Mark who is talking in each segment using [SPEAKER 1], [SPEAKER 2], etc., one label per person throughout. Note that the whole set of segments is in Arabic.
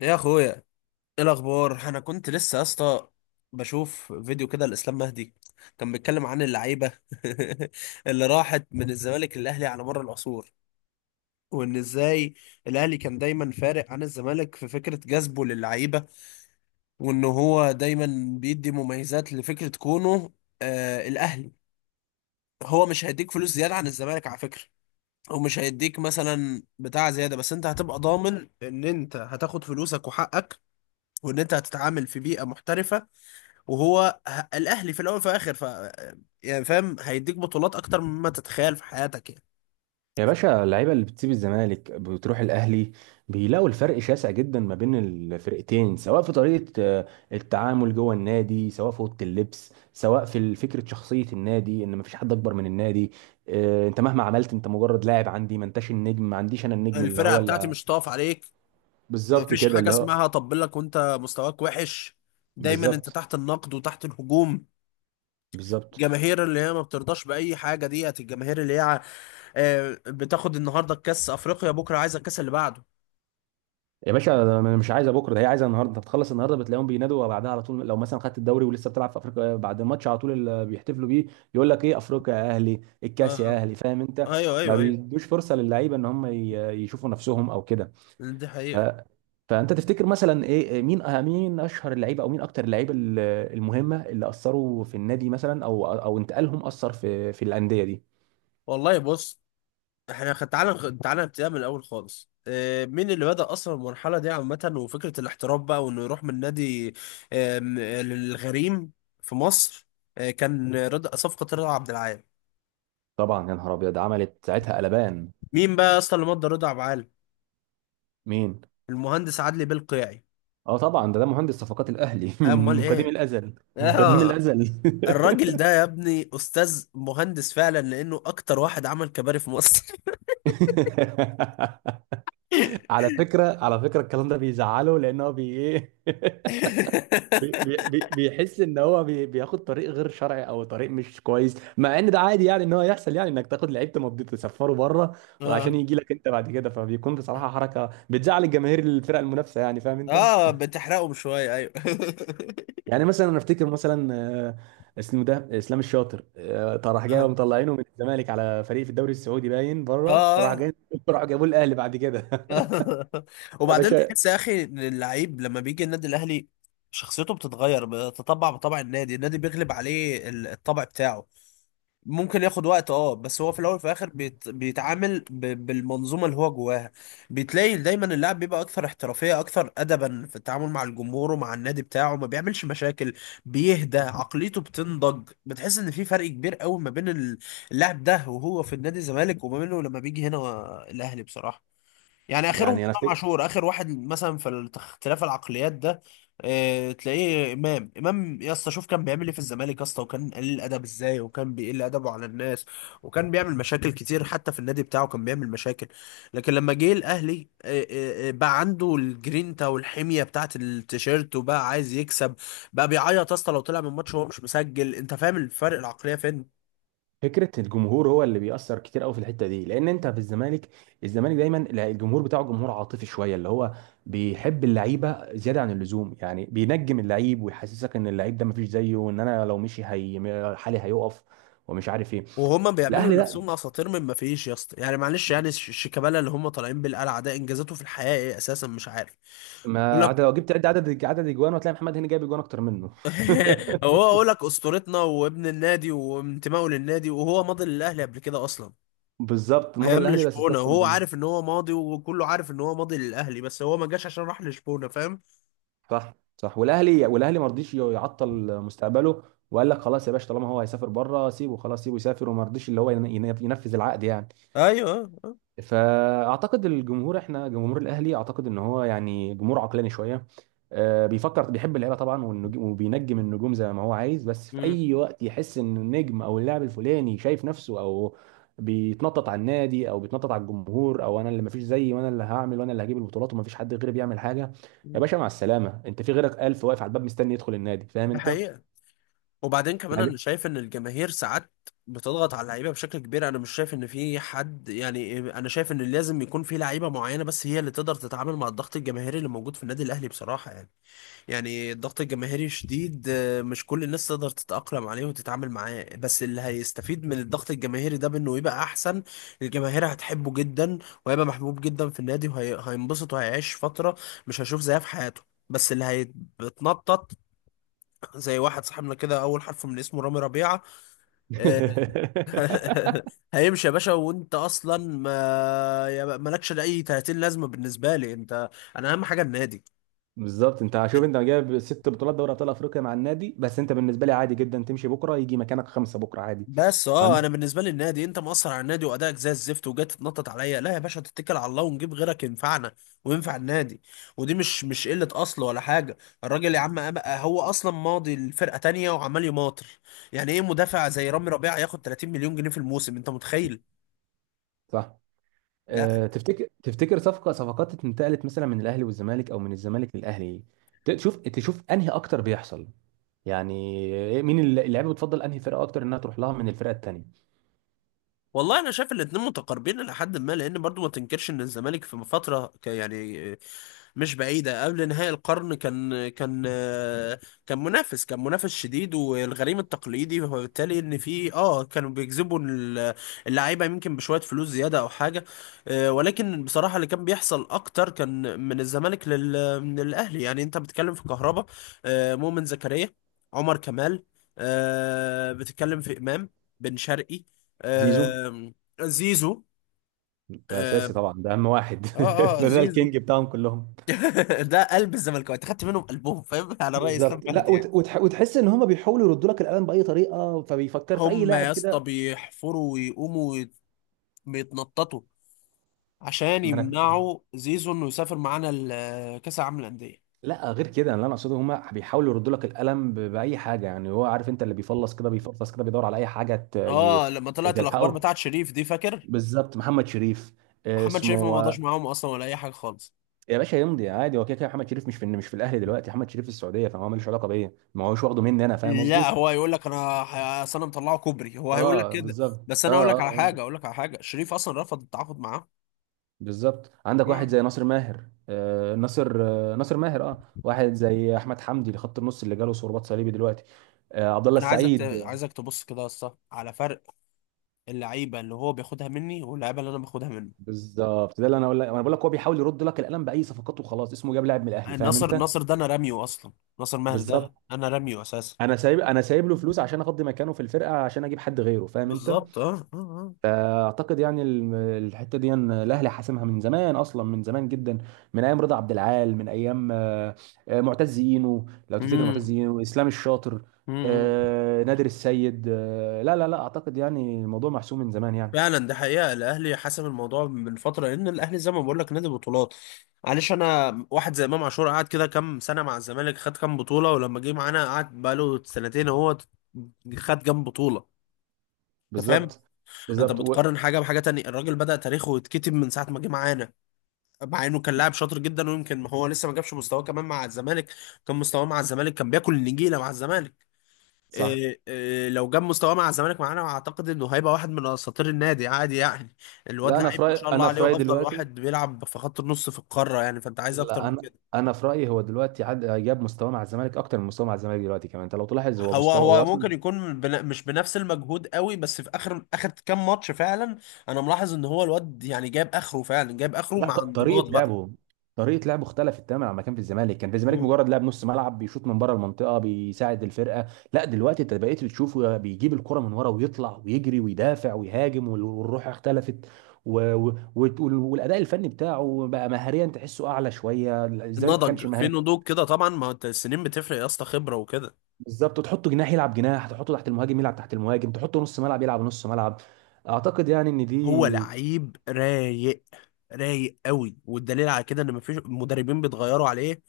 [SPEAKER 1] يا اخويا، ايه الاخبار؟ انا كنت لسه يا اسطى بشوف فيديو كده لاسلام مهدي. كان بيتكلم عن اللعيبه اللي راحت من الزمالك للاهلي على مر العصور، وان ازاي الاهلي كان دايما فارق عن الزمالك في فكره جذبه للعيبه، وان هو دايما بيدي مميزات لفكره كونه الاهلي. هو مش هيديك فلوس زياده عن الزمالك على فكره، او مش هيديك مثلا بتاع زياده، بس انت هتبقى ضامن ان انت هتاخد فلوسك وحقك، وان انت هتتعامل في بيئه محترفه، وهو الاهلي في الاول وفي الاخر. يعني فاهم، هيديك بطولات اكتر مما تتخيل في حياتك يعني.
[SPEAKER 2] يا باشا، اللعيبه اللي بتسيب الزمالك بتروح الاهلي بيلاقوا الفرق شاسع جدا ما بين الفرقتين، سواء في طريقه التعامل جوه النادي، سواء في اوضه اللبس، سواء في فكره شخصيه النادي ان مفيش حد اكبر من النادي. انت مهما عملت، انت مجرد لاعب عندي، ما انتش النجم، ما عنديش انا النجم اللي
[SPEAKER 1] الفرقه
[SPEAKER 2] هو
[SPEAKER 1] بتاعتي
[SPEAKER 2] اللي.
[SPEAKER 1] مش طاف عليك.
[SPEAKER 2] بالظبط
[SPEAKER 1] مفيش
[SPEAKER 2] كده
[SPEAKER 1] حاجه
[SPEAKER 2] اللي هو.
[SPEAKER 1] اسمها طبل لك وانت مستواك وحش، دايما انت
[SPEAKER 2] بالظبط.
[SPEAKER 1] تحت النقد وتحت الهجوم.
[SPEAKER 2] بالظبط.
[SPEAKER 1] جماهير اللي هي ما بترضاش باي حاجه، ديت الجماهير اللي هي بتاخد النهارده كاس افريقيا بكره عايزه الكاس اللي بعده.
[SPEAKER 2] يا باشا، ده انا مش عايزه بكره، ده هي عايزه النهارده. انت بتخلص النهارده بتلاقيهم بينادوا بعدها على طول. لو مثلا خدت الدوري ولسه بتلعب في افريقيا، بعد الماتش على طول اللي بيحتفلوا بيه يقول لك ايه: افريقيا يا اهلي،
[SPEAKER 1] اه
[SPEAKER 2] الكاس يا
[SPEAKER 1] اه،
[SPEAKER 2] اهلي، فاهم انت.
[SPEAKER 1] ايوه
[SPEAKER 2] ما
[SPEAKER 1] ايوه ايوه،
[SPEAKER 2] بيدوش فرصه للعيبه ان هم يشوفوا نفسهم او كده.
[SPEAKER 1] دي
[SPEAKER 2] ف-
[SPEAKER 1] حقيقه.
[SPEAKER 2] فانت تفتكر مثلا ايه، مين، اشهر اللعيبه، او مين اكتر اللعيبه المهمه اللي اثروا في النادي مثلا، او انتقالهم اثر في الانديه دي؟
[SPEAKER 1] والله بص، احنا تعالى نبتدي من الاول خالص. مين اللي بدأ اصلا المرحله دي عامه وفكره الاحتراف بقى، وانه يروح من نادي للغريم في مصر؟ كان رضا، صفقه رضا عبد العال.
[SPEAKER 2] طبعا يا نهار ابيض، عملت ساعتها قلبان.
[SPEAKER 1] مين بقى اصلا اللي مضى رضا عبد العال؟
[SPEAKER 2] مين؟
[SPEAKER 1] المهندس عدلي بالقيعي.
[SPEAKER 2] اه طبعا، ده مهندس صفقات الاهلي
[SPEAKER 1] امال
[SPEAKER 2] من قديم
[SPEAKER 1] ايه،
[SPEAKER 2] الازل. من قديم
[SPEAKER 1] اه.
[SPEAKER 2] الازل
[SPEAKER 1] الراجل ده يا ابني استاذ مهندس فعلا، لانه اكتر واحد عمل كباري في مصر.
[SPEAKER 2] على فكره، على فكره، الكلام ده بيزعله لان هو بي ايه بيحس ان هو بياخد طريق غير شرعي او طريق مش كويس، مع ان ده عادي يعني ان هو يحصل، يعني انك تاخد لعيب تمضي تسفره بره وعشان
[SPEAKER 1] اه
[SPEAKER 2] يجي لك انت بعد كده، فبيكون بصراحه حركه بتزعل الجماهير الفرق المنافسه، يعني فاهم انت.
[SPEAKER 1] اه، بتحرقهم شويه ايوه.
[SPEAKER 2] يعني مثلا انا افتكر مثلا آه، اسمه ده اسلام الشاطر. طب راح جاي
[SPEAKER 1] اه
[SPEAKER 2] ومطلعينه من الزمالك على فريق في الدوري السعودي باين بره، وراح
[SPEAKER 1] اه.
[SPEAKER 2] جاي راح جابوه الاهلي بعد كده. يا
[SPEAKER 1] وبعدين
[SPEAKER 2] باشا.
[SPEAKER 1] تحس يا اخي ان اللعيب لما بيجي النادي الاهلي شخصيته بتتغير، بتطبع بطبع النادي، النادي بيغلب عليه الطبع بتاعه. ممكن ياخد وقت اه، بس هو في الاول وفي الاخر بيتعامل بالمنظومه اللي هو جواها. بتلاقي دايما اللاعب بيبقى اكثر احترافيه، اكثر ادبا في التعامل مع الجمهور ومع النادي بتاعه، ما بيعملش مشاكل، بيهدى، عقليته بتنضج. بتحس ان في فرق كبير قوي ما بين اللاعب ده وهو في النادي الزمالك، وما بينه لما بيجي هنا الاهلي بصراحه يعني. اخرهم
[SPEAKER 2] يعني انا
[SPEAKER 1] امام
[SPEAKER 2] افتكر
[SPEAKER 1] عاشور، اخر واحد مثلا في اختلاف العقليات ده. اه تلاقيه امام يا اسطى، شوف كان بيعمل ايه في الزمالك يا اسطى، وكان قليل ادب ازاي، وكان بيقل ادبه على الناس، وكان بيعمل مشاكل كتير، حتى في النادي بتاعه كان بيعمل مشاكل. لكن لما جه الاهلي بقى عنده الجرينتا والحميه بتاعت التيشيرت، وبقى عايز يكسب، بقى بيعيط يا اسطى لو طلع من ماتش وهو مش مسجل. انت فاهم الفرق العقليه فين؟
[SPEAKER 2] فكره الجمهور هو اللي بيأثر كتير قوي في الحته دي، لان انت في الزمالك، الزمالك دايما، لا، الجمهور بتاعه جمهور عاطفي شويه، اللي هو بيحب اللعيبه زياده عن اللزوم، يعني بينجم اللعيب ويحسسك ان اللعيب ده مفيش زيه وان انا لو مشي هي حالي هيقف، ومش عارف ايه.
[SPEAKER 1] وهما بيعملوا
[SPEAKER 2] الاهلي،
[SPEAKER 1] لنفسهم اساطير من ما فيش يا اسطى، يعني معلش يعني الشيكابالا اللي هم طالعين بالقلعه ده، انجازاته في الحياه ايه اساسا؟ مش عارف. يقول
[SPEAKER 2] ما
[SPEAKER 1] لك
[SPEAKER 2] عدا لو جبت عد عدد عدد اجوان، هتلاقي محمد هاني جايب اجوان اكتر منه.
[SPEAKER 1] هو، اقول لك اسطورتنا وابن النادي وانتمائه للنادي، وهو ماضي للاهلي قبل كده اصلا
[SPEAKER 2] بالظبط، مضى
[SPEAKER 1] ايام
[SPEAKER 2] الاهلي بس
[SPEAKER 1] لشبونه،
[SPEAKER 2] الصفقه من
[SPEAKER 1] وهو
[SPEAKER 2] زمان.
[SPEAKER 1] عارف ان هو ماضي، وكله عارف ان هو ماضي للاهلي، بس هو ما جاش عشان راح لشبونه، فاهم.
[SPEAKER 2] صح، صح، والاهلي ما رضيش يعطل مستقبله، وقال لك خلاص يا باشا، طالما هو هيسافر بره سيبه، خلاص سيبه يسافر، وما رضيش اللي هو ينفذ العقد يعني.
[SPEAKER 1] ايوه
[SPEAKER 2] فاعتقد الجمهور، احنا جمهور الاهلي، اعتقد ان هو يعني جمهور عقلاني شويه، بيفكر، بيحب اللعيبه طبعا، وبينجم النجوم زي ما هو عايز، بس في
[SPEAKER 1] مم.
[SPEAKER 2] اي وقت يحس ان النجم او اللاعب الفلاني شايف نفسه، او بيتنطط على النادي، او بيتنطط على الجمهور، او انا اللي مفيش زيي وانا اللي هعمل وانا اللي هجيب البطولات ومفيش حد غيري بيعمل حاجه، يا باشا مع السلامه، انت في غيرك الف واقف على الباب مستني يدخل النادي، فاهم
[SPEAKER 1] ده
[SPEAKER 2] انت
[SPEAKER 1] حقيقه. وبعدين كمان
[SPEAKER 2] يعني.
[SPEAKER 1] انا شايف ان الجماهير ساعات بتضغط على اللعيبه بشكل كبير. انا مش شايف ان في حد، يعني انا شايف ان لازم يكون في لعيبه معينه بس هي اللي تقدر تتعامل مع الضغط الجماهيري اللي موجود في النادي الاهلي بصراحه يعني. يعني الضغط الجماهيري شديد مش كل الناس تقدر تتاقلم عليه وتتعامل معاه، بس اللي هيستفيد من الضغط الجماهيري ده بانه يبقى احسن، الجماهير هتحبه جدا، وهيبقى محبوب جدا في النادي، وهينبسط وهيعيش فتره مش هيشوف زيها في حياته. بس اللي هيتنطط زي واحد صاحبنا كده، اول حرف من اسمه رامي ربيعه. آه، هيمشي يا باشا، وانت اصلا ما مالكش لاي 30 لازمه بالنسبه لي انت، انا اهم حاجه النادي.
[SPEAKER 2] بالظبط، انت شوف، انت جايب ست بطولات دوري ابطال افريقيا مع النادي، بس انت بالنسبه لي عادي جدا تمشي بكره يجي مكانك خمسه بكره عادي.
[SPEAKER 1] بس
[SPEAKER 2] ما
[SPEAKER 1] اه،
[SPEAKER 2] عند-
[SPEAKER 1] انا بالنسبه لي النادي، انت مأثر على النادي وادائك زي الزفت وجاي تتنطط عليا؟ لا يا باشا، تتكل على الله ونجيب غيرك ينفعنا وينفع النادي. ودي مش قله اصل ولا حاجه، الراجل يا عم، هو اصلا ماضي لفرقه تانية وعمال يماطر. يعني ايه مدافع زي رامي ربيعه ياخد 30 مليون جنيه في الموسم؟ انت متخيل؟
[SPEAKER 2] صح.
[SPEAKER 1] لا.
[SPEAKER 2] اه، تفتكر تفتكر صفقات انتقلت مثلا من الاهلي والزمالك، او من الزمالك للاهلي، تشوف انهي اكتر بيحصل يعني؟ مين اللعيبه؟ بتفضل انهي فرقه اكتر، انها تروح لها من الفرقه التانيه؟
[SPEAKER 1] والله انا شايف الاتنين متقاربين الى حد ما، لان برضو ما تنكرش ان الزمالك في فتره يعني مش بعيده قبل نهاية القرن كان منافس، كان شديد والغريم التقليدي. وبالتالي ان في اه كانوا بيجذبوا اللعيبه يمكن بشويه فلوس زياده او حاجه. ولكن بصراحه اللي كان بيحصل اكتر كان من الزمالك من الاهلي. يعني انت بتتكلم في كهربا، مؤمن زكريا، عمر كمال، بتتكلم في امام، بن شرقي،
[SPEAKER 2] زيزو.
[SPEAKER 1] آم، زيزو.
[SPEAKER 2] ده اساسي
[SPEAKER 1] آم،
[SPEAKER 2] طبعا، ده اهم واحد
[SPEAKER 1] اه اه
[SPEAKER 2] ده
[SPEAKER 1] زيزو.
[SPEAKER 2] الكينج بتاعهم كلهم.
[SPEAKER 1] ده قلب الزملكاويه خدت منهم قلبهم، فاهم، على رأي اسلام
[SPEAKER 2] بالظبط. لا،
[SPEAKER 1] مهدي يعني.
[SPEAKER 2] وتحس ان هم بيحاولوا يردوا لك القلم باي طريقه، فبيفكر في اي
[SPEAKER 1] هم
[SPEAKER 2] لاعب
[SPEAKER 1] يا اسطى
[SPEAKER 2] كده.
[SPEAKER 1] بيحفروا ويقوموا بيتنططوا عشان
[SPEAKER 2] ما انا.
[SPEAKER 1] يمنعوا زيزو انه يسافر معانا كاس العالم للأندية.
[SPEAKER 2] لا، غير كده يعني، اللي انا اقصده هما بيحاولوا يردوا لك القلم باي حاجه، يعني هو عارف انت اللي بيفلص كده بيفلص كده، بيدور على اي حاجه
[SPEAKER 1] اه لما طلعت الاخبار
[SPEAKER 2] تلحقه.
[SPEAKER 1] بتاعت شريف دي، فاكر؟
[SPEAKER 2] بالظبط، محمد شريف.
[SPEAKER 1] محمد شريف ما
[SPEAKER 2] اسمه،
[SPEAKER 1] مضاش معاهم اصلا ولا اي حاجه خالص.
[SPEAKER 2] يا باشا يمضي عادي، هو كده كده محمد شريف مش في الاهلي دلوقتي، محمد شريف في السعوديه، فهو ملوش علاقه بيا، ما هوش واخده مني انا، فاهم
[SPEAKER 1] لا،
[SPEAKER 2] قصدي؟
[SPEAKER 1] هو هيقول لك انا أصل انا مطلعه كوبري، هو هيقول لك
[SPEAKER 2] اه،
[SPEAKER 1] كده.
[SPEAKER 2] بالظبط.
[SPEAKER 1] بس
[SPEAKER 2] اه،
[SPEAKER 1] انا اقول لك
[SPEAKER 2] اه،
[SPEAKER 1] على
[SPEAKER 2] اه.
[SPEAKER 1] حاجه اقول لك على حاجه شريف اصلا رفض التعاقد معاه.
[SPEAKER 2] بالظبط، عندك واحد زي ناصر ماهر، اه، واحد زي احمد حمدي اللي خط النص اللي جاله صليبي دلوقتي، عبد الله
[SPEAKER 1] انا
[SPEAKER 2] السعيد.
[SPEAKER 1] عايزك تبص كده يا اسطى على فرق اللعيبه اللي هو بياخدها مني، واللعيبه اللي انا باخدها منه.
[SPEAKER 2] بالظبط، ده اللي انا بقول لك، هو بيحاول يرد لك القلم باي صفقات وخلاص، اسمه جاب لاعب من الاهلي، فاهم
[SPEAKER 1] ناصر
[SPEAKER 2] انت.
[SPEAKER 1] ناصر ده انا راميه اصلا، ناصر ماهر
[SPEAKER 2] بالظبط،
[SPEAKER 1] ده انا راميه اساسا.
[SPEAKER 2] انا سايب له فلوس عشان افضي مكانه في الفرقه عشان اجيب حد غيره، فاهم انت.
[SPEAKER 1] بالظبط اه اه اه.
[SPEAKER 2] فاعتقد يعني الحته دي إن الاهلي حاسمها من زمان اصلا، من زمان جدا، من ايام رضا عبد العال، من ايام معتز اينو، لو تفتكر،
[SPEAKER 1] امم،
[SPEAKER 2] معتز اينو، اسلام الشاطر،
[SPEAKER 1] امم.
[SPEAKER 2] نادر السيد، لا، لا، لا، اعتقد يعني الموضوع محسوم من زمان يعني.
[SPEAKER 1] فعلا، ده حقيقه. الاهلي حسم الموضوع من فتره، لان الاهلي زي ما بقول لك نادي بطولات. معلش، انا واحد زي امام عاشور قعد كده كام سنه مع الزمالك، خد كام بطوله؟ ولما جه معانا قعد بقاله سنتين اهو، خد كام بطوله؟ انت فاهم؟
[SPEAKER 2] بالظبط.
[SPEAKER 1] انت
[SPEAKER 2] بالظبط
[SPEAKER 1] بتقارن حاجه بحاجه تانية. الراجل بدأ تاريخه يتكتب من ساعه ما جه معانا، مع انه كان لاعب شاطر جدا. ويمكن هو لسه ما جابش مستواه كمان مع الزمالك، كان مستواه مع الزمالك كان بياكل النجيله مع الزمالك.
[SPEAKER 2] صح.
[SPEAKER 1] إيه إيه، لو جاب مستواه مع الزمالك معانا، اعتقد انه هيبقى واحد من اساطير النادي عادي يعني. الواد
[SPEAKER 2] لا، انا
[SPEAKER 1] لعيب
[SPEAKER 2] في
[SPEAKER 1] ما
[SPEAKER 2] رايي،
[SPEAKER 1] شاء الله عليه، وافضل
[SPEAKER 2] دلوقتي،
[SPEAKER 1] واحد بيلعب في خط النص في القاره يعني، فانت عايز اكتر
[SPEAKER 2] لا،
[SPEAKER 1] من
[SPEAKER 2] انا
[SPEAKER 1] كده؟
[SPEAKER 2] انا في رايي هو دلوقتي جاب مستواه مع الزمالك اكتر من مستواه مع الزمالك دلوقتي، كمان انت لو تلاحظ هو
[SPEAKER 1] هو
[SPEAKER 2] مستوى هو
[SPEAKER 1] هو
[SPEAKER 2] اصلا.
[SPEAKER 1] ممكن يكون مش بنفس المجهود قوي، بس في اخر كام ماتش فعلا انا ملاحظ ان هو الواد يعني جاب اخره، فعلا جاب اخره
[SPEAKER 2] لا،
[SPEAKER 1] مع
[SPEAKER 2] طريقه
[SPEAKER 1] انضباط
[SPEAKER 2] لعبه، اختلفت تماما عما كان في الزمالك، كان في الزمالك
[SPEAKER 1] بقى،
[SPEAKER 2] مجرد لاعب نص ملعب بيشوط من بره المنطقه بيساعد الفرقه. لا، دلوقتي انت بقيت بتشوفه بيجيب الكره من ورا ويطلع ويجري ويدافع ويهاجم، والروح اختلفت، والاداء الفني بتاعه بقى مهاريا، تحسه اعلى شويه، الزمالك ما
[SPEAKER 1] نضج
[SPEAKER 2] كانش
[SPEAKER 1] في
[SPEAKER 2] مهاري.
[SPEAKER 1] نضوج كده طبعا. ما هو انت السنين بتفرق يا اسطى، خبره وكده.
[SPEAKER 2] بالظبط، تحطه جناح يلعب جناح، تحطه تحت المهاجم يلعب تحت المهاجم، تحطه نص ملعب يلعب نص ملعب، اعتقد يعني ان
[SPEAKER 1] هو
[SPEAKER 2] دي.
[SPEAKER 1] لعيب رايق، رايق قوي، والدليل على كده ان مفيش مدربين بيتغيروا عليه،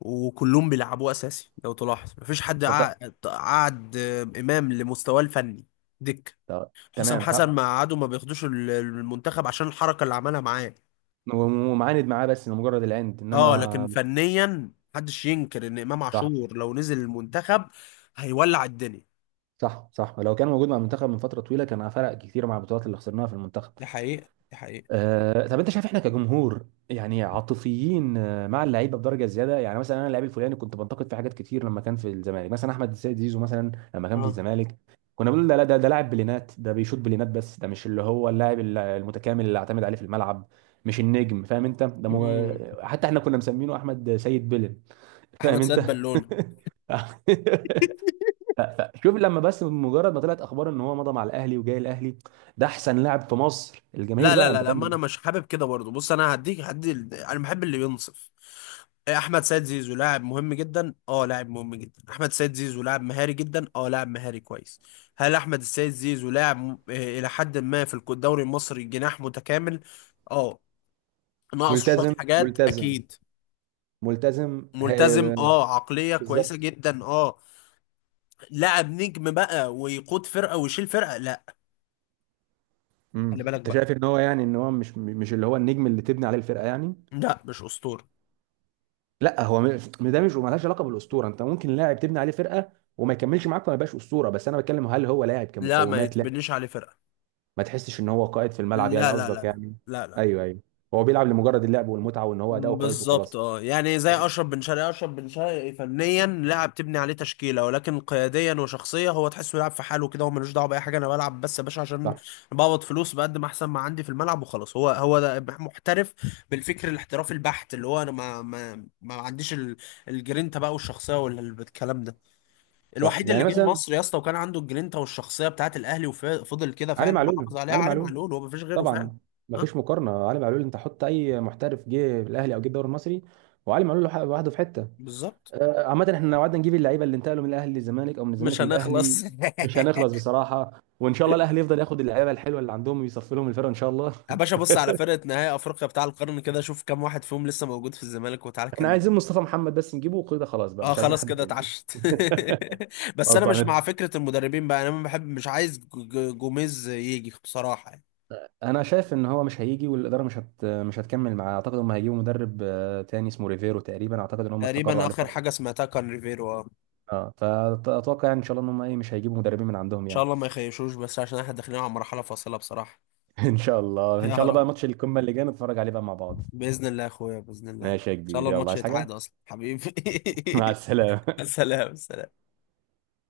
[SPEAKER 1] وكلهم بيلعبوه اساسي لو تلاحظ. مفيش حد
[SPEAKER 2] ت- ت-
[SPEAKER 1] قعد امام لمستواه الفني. دك حسام
[SPEAKER 2] تمام.
[SPEAKER 1] حسن ما قعدوا ما بياخدوش المنتخب عشان الحركه اللي عملها معاه.
[SPEAKER 2] ومعاند معاه بس لمجرد العند،
[SPEAKER 1] اه لكن
[SPEAKER 2] انما
[SPEAKER 1] فنيا محدش ينكر ان امام
[SPEAKER 2] صح.
[SPEAKER 1] عاشور لو نزل المنتخب هيولع الدنيا.
[SPEAKER 2] صح، صح، لو كان موجود مع المنتخب من فتره طويله، كان فرق كتير مع البطولات اللي خسرناها في المنتخب.
[SPEAKER 1] دي حقيقه، دي حقيقه.
[SPEAKER 2] طب انت شايف احنا كجمهور يعني عاطفيين مع اللعيبه بدرجه زياده يعني؟ مثلا انا اللعيب الفلاني كنت بنتقد فيه حاجات كتير لما كان في الزمالك، مثلا احمد السيد زيزو مثلا، لما كان في
[SPEAKER 1] اه.
[SPEAKER 2] الزمالك كنا بنقول ده، لا، ده لاعب بلينات، ده بيشوط بلينات بس، ده مش اللي هو اللاعب المتكامل اللي اعتمد عليه في الملعب، مش النجم، فاهم انت؟ ده
[SPEAKER 1] مم.
[SPEAKER 2] حتى احنا كنا مسمينه احمد سيد بلن، فاهم
[SPEAKER 1] احمد
[SPEAKER 2] انت؟
[SPEAKER 1] سيد بالونه.
[SPEAKER 2] ف- شوف، لما بس مجرد ما طلعت اخبار ان هو مضى مع الاهلي وجاي الاهلي، ده احسن لاعب في مصر الجماهير
[SPEAKER 1] لا لا
[SPEAKER 2] بقى،
[SPEAKER 1] لا
[SPEAKER 2] انت
[SPEAKER 1] لا، ما
[SPEAKER 2] فاهم.
[SPEAKER 1] انا مش حابب كده برضه. بص انا هديك، هدي، انا بحب اللي ينصف. احمد سيد زيزو لاعب مهم جدا، اه لاعب مهم جدا. احمد سيد زيزو لاعب مهاري جدا، اه لاعب مهاري كويس. هل احمد السيد زيزو لاعب الى حد ما في الدوري المصري جناح متكامل؟ اه، ناقصه شويه
[SPEAKER 2] ملتزم،
[SPEAKER 1] حاجات
[SPEAKER 2] ملتزم،
[SPEAKER 1] اكيد.
[SPEAKER 2] ملتزم.
[SPEAKER 1] ملتزم اه، عقليه كويسه
[SPEAKER 2] بالظبط.
[SPEAKER 1] جدا اه. لاعب نجم بقى ويقود فرقه ويشيل فرقه؟ لا. خلي بالك
[SPEAKER 2] انت
[SPEAKER 1] بقى،
[SPEAKER 2] شايف ان هو يعني، ان هو مش، مش اللي هو النجم اللي تبني عليه الفرقه يعني؟
[SPEAKER 1] لا مش اسطوره.
[SPEAKER 2] لا هو ده مش مالهاش علاقه بالاسطوره، انت ممكن لاعب تبني عليه فرقه وما يكملش معاك وما يبقاش اسطوره، بس انا بتكلم هل هو لاعب
[SPEAKER 1] لا، ما
[SPEAKER 2] كمقومات؟ لا.
[SPEAKER 1] يتبنيش عليه فرقه.
[SPEAKER 2] ما تحسش ان هو قائد في الملعب يعني،
[SPEAKER 1] لا لا لا
[SPEAKER 2] قصدك
[SPEAKER 1] لا،
[SPEAKER 2] يعني؟
[SPEAKER 1] لا لا.
[SPEAKER 2] ايوه، ايوه، هو بيلعب لمجرد اللعب والمتعه وان هو اداؤه كويس
[SPEAKER 1] بالظبط
[SPEAKER 2] وخلاص.
[SPEAKER 1] اه، يعني زي اشرف بن شرقي. اشرف بن شرقي فنيا لاعب تبني عليه تشكيله، ولكن قياديا وشخصيه هو تحسه يلعب في حاله كده، هو ملوش دعوه باي حاجه. انا بلعب بس يا باشا عشان
[SPEAKER 2] صح،
[SPEAKER 1] بقبض فلوس، بقدم احسن ما عندي في الملعب وخلاص، هو هو ده محترف. بالفكر الاحترافي البحت، اللي هو انا ما عنديش الجرينتا بقى، والشخصيه والكلام ده.
[SPEAKER 2] صح،
[SPEAKER 1] الوحيد اللي
[SPEAKER 2] يعني
[SPEAKER 1] جه
[SPEAKER 2] مثلا
[SPEAKER 1] مصر يا اسطى وكان عنده الجرينتا والشخصيه بتاعت الاهلي وفضل كده
[SPEAKER 2] علي
[SPEAKER 1] فعلا محافظ
[SPEAKER 2] معلول،
[SPEAKER 1] عليها،
[SPEAKER 2] علي
[SPEAKER 1] علي
[SPEAKER 2] معلول،
[SPEAKER 1] معلول. هو ما فيش غيره فعلا.
[SPEAKER 2] طبعا
[SPEAKER 1] ها.
[SPEAKER 2] مفيش مقارنه. علي معلول، انت حط اي محترف جه الاهلي او جه الدوري المصري، وعلي معلول لوحده، لوحده في حته.
[SPEAKER 1] بالظبط.
[SPEAKER 2] عامه احنا لو قعدنا نجيب اللعيبه اللي انتقلوا من الاهلي للزمالك او من
[SPEAKER 1] مش
[SPEAKER 2] الزمالك
[SPEAKER 1] هنخلص.
[SPEAKER 2] للاهلي مش هنخلص بصراحه، وان شاء الله الاهلي يفضل ياخد اللعيبه الحلوه اللي عندهم ويصفي لهم الفرقه ان شاء الله.
[SPEAKER 1] يا باشا بص على فرقة نهائي أفريقيا بتاع القرن كده، شوف كام واحد فيهم لسه موجود في الزمالك وتعالى
[SPEAKER 2] احنا
[SPEAKER 1] كلمني.
[SPEAKER 2] عايزين مصطفى محمد بس نجيبه وكده خلاص بقى،
[SPEAKER 1] اه،
[SPEAKER 2] مش عايزين
[SPEAKER 1] خلاص
[SPEAKER 2] حد
[SPEAKER 1] كده
[SPEAKER 2] تاني.
[SPEAKER 1] اتعشت. بس أنا مش مع
[SPEAKER 2] غلطان.
[SPEAKER 1] فكرة المدربين بقى. أنا ما بحب، مش عايز جوميز يجي بصراحة يعني.
[SPEAKER 2] انا شايف ان هو مش هيجي، والاداره مش مش هتكمل معاه، اعتقد هم هيجيبوا مدرب تاني اسمه ريفيرو تقريبا، اعتقد ان هم استقروا
[SPEAKER 1] تقريبا
[SPEAKER 2] عليه
[SPEAKER 1] آخر
[SPEAKER 2] خلاص.
[SPEAKER 1] حاجة سمعتها كان ريفيرو، اه إن
[SPEAKER 2] اه، فاتوقع يعني ان شاء الله ان هم ايه مش هيجيبوا مدربين من عندهم
[SPEAKER 1] شاء
[SPEAKER 2] يعني.
[SPEAKER 1] الله ما يخيشوش، بس عشان احنا داخلين على مرحلة فاصلة بصراحة.
[SPEAKER 2] ان شاء الله، ان
[SPEAKER 1] يا
[SPEAKER 2] شاء الله بقى
[SPEAKER 1] رب،
[SPEAKER 2] ماتش القمه اللي جاي نتفرج عليه بقى مع بعض.
[SPEAKER 1] بإذن الله يا أخويا، بإذن الله إن
[SPEAKER 2] ماشي يا
[SPEAKER 1] شاء
[SPEAKER 2] كبير،
[SPEAKER 1] الله
[SPEAKER 2] يلا،
[SPEAKER 1] الماتش
[SPEAKER 2] عايز
[SPEAKER 1] يتعاد
[SPEAKER 2] حاجه؟
[SPEAKER 1] أصلا حبيبي.
[SPEAKER 2] مع السلامه.
[SPEAKER 1] سلام سلام.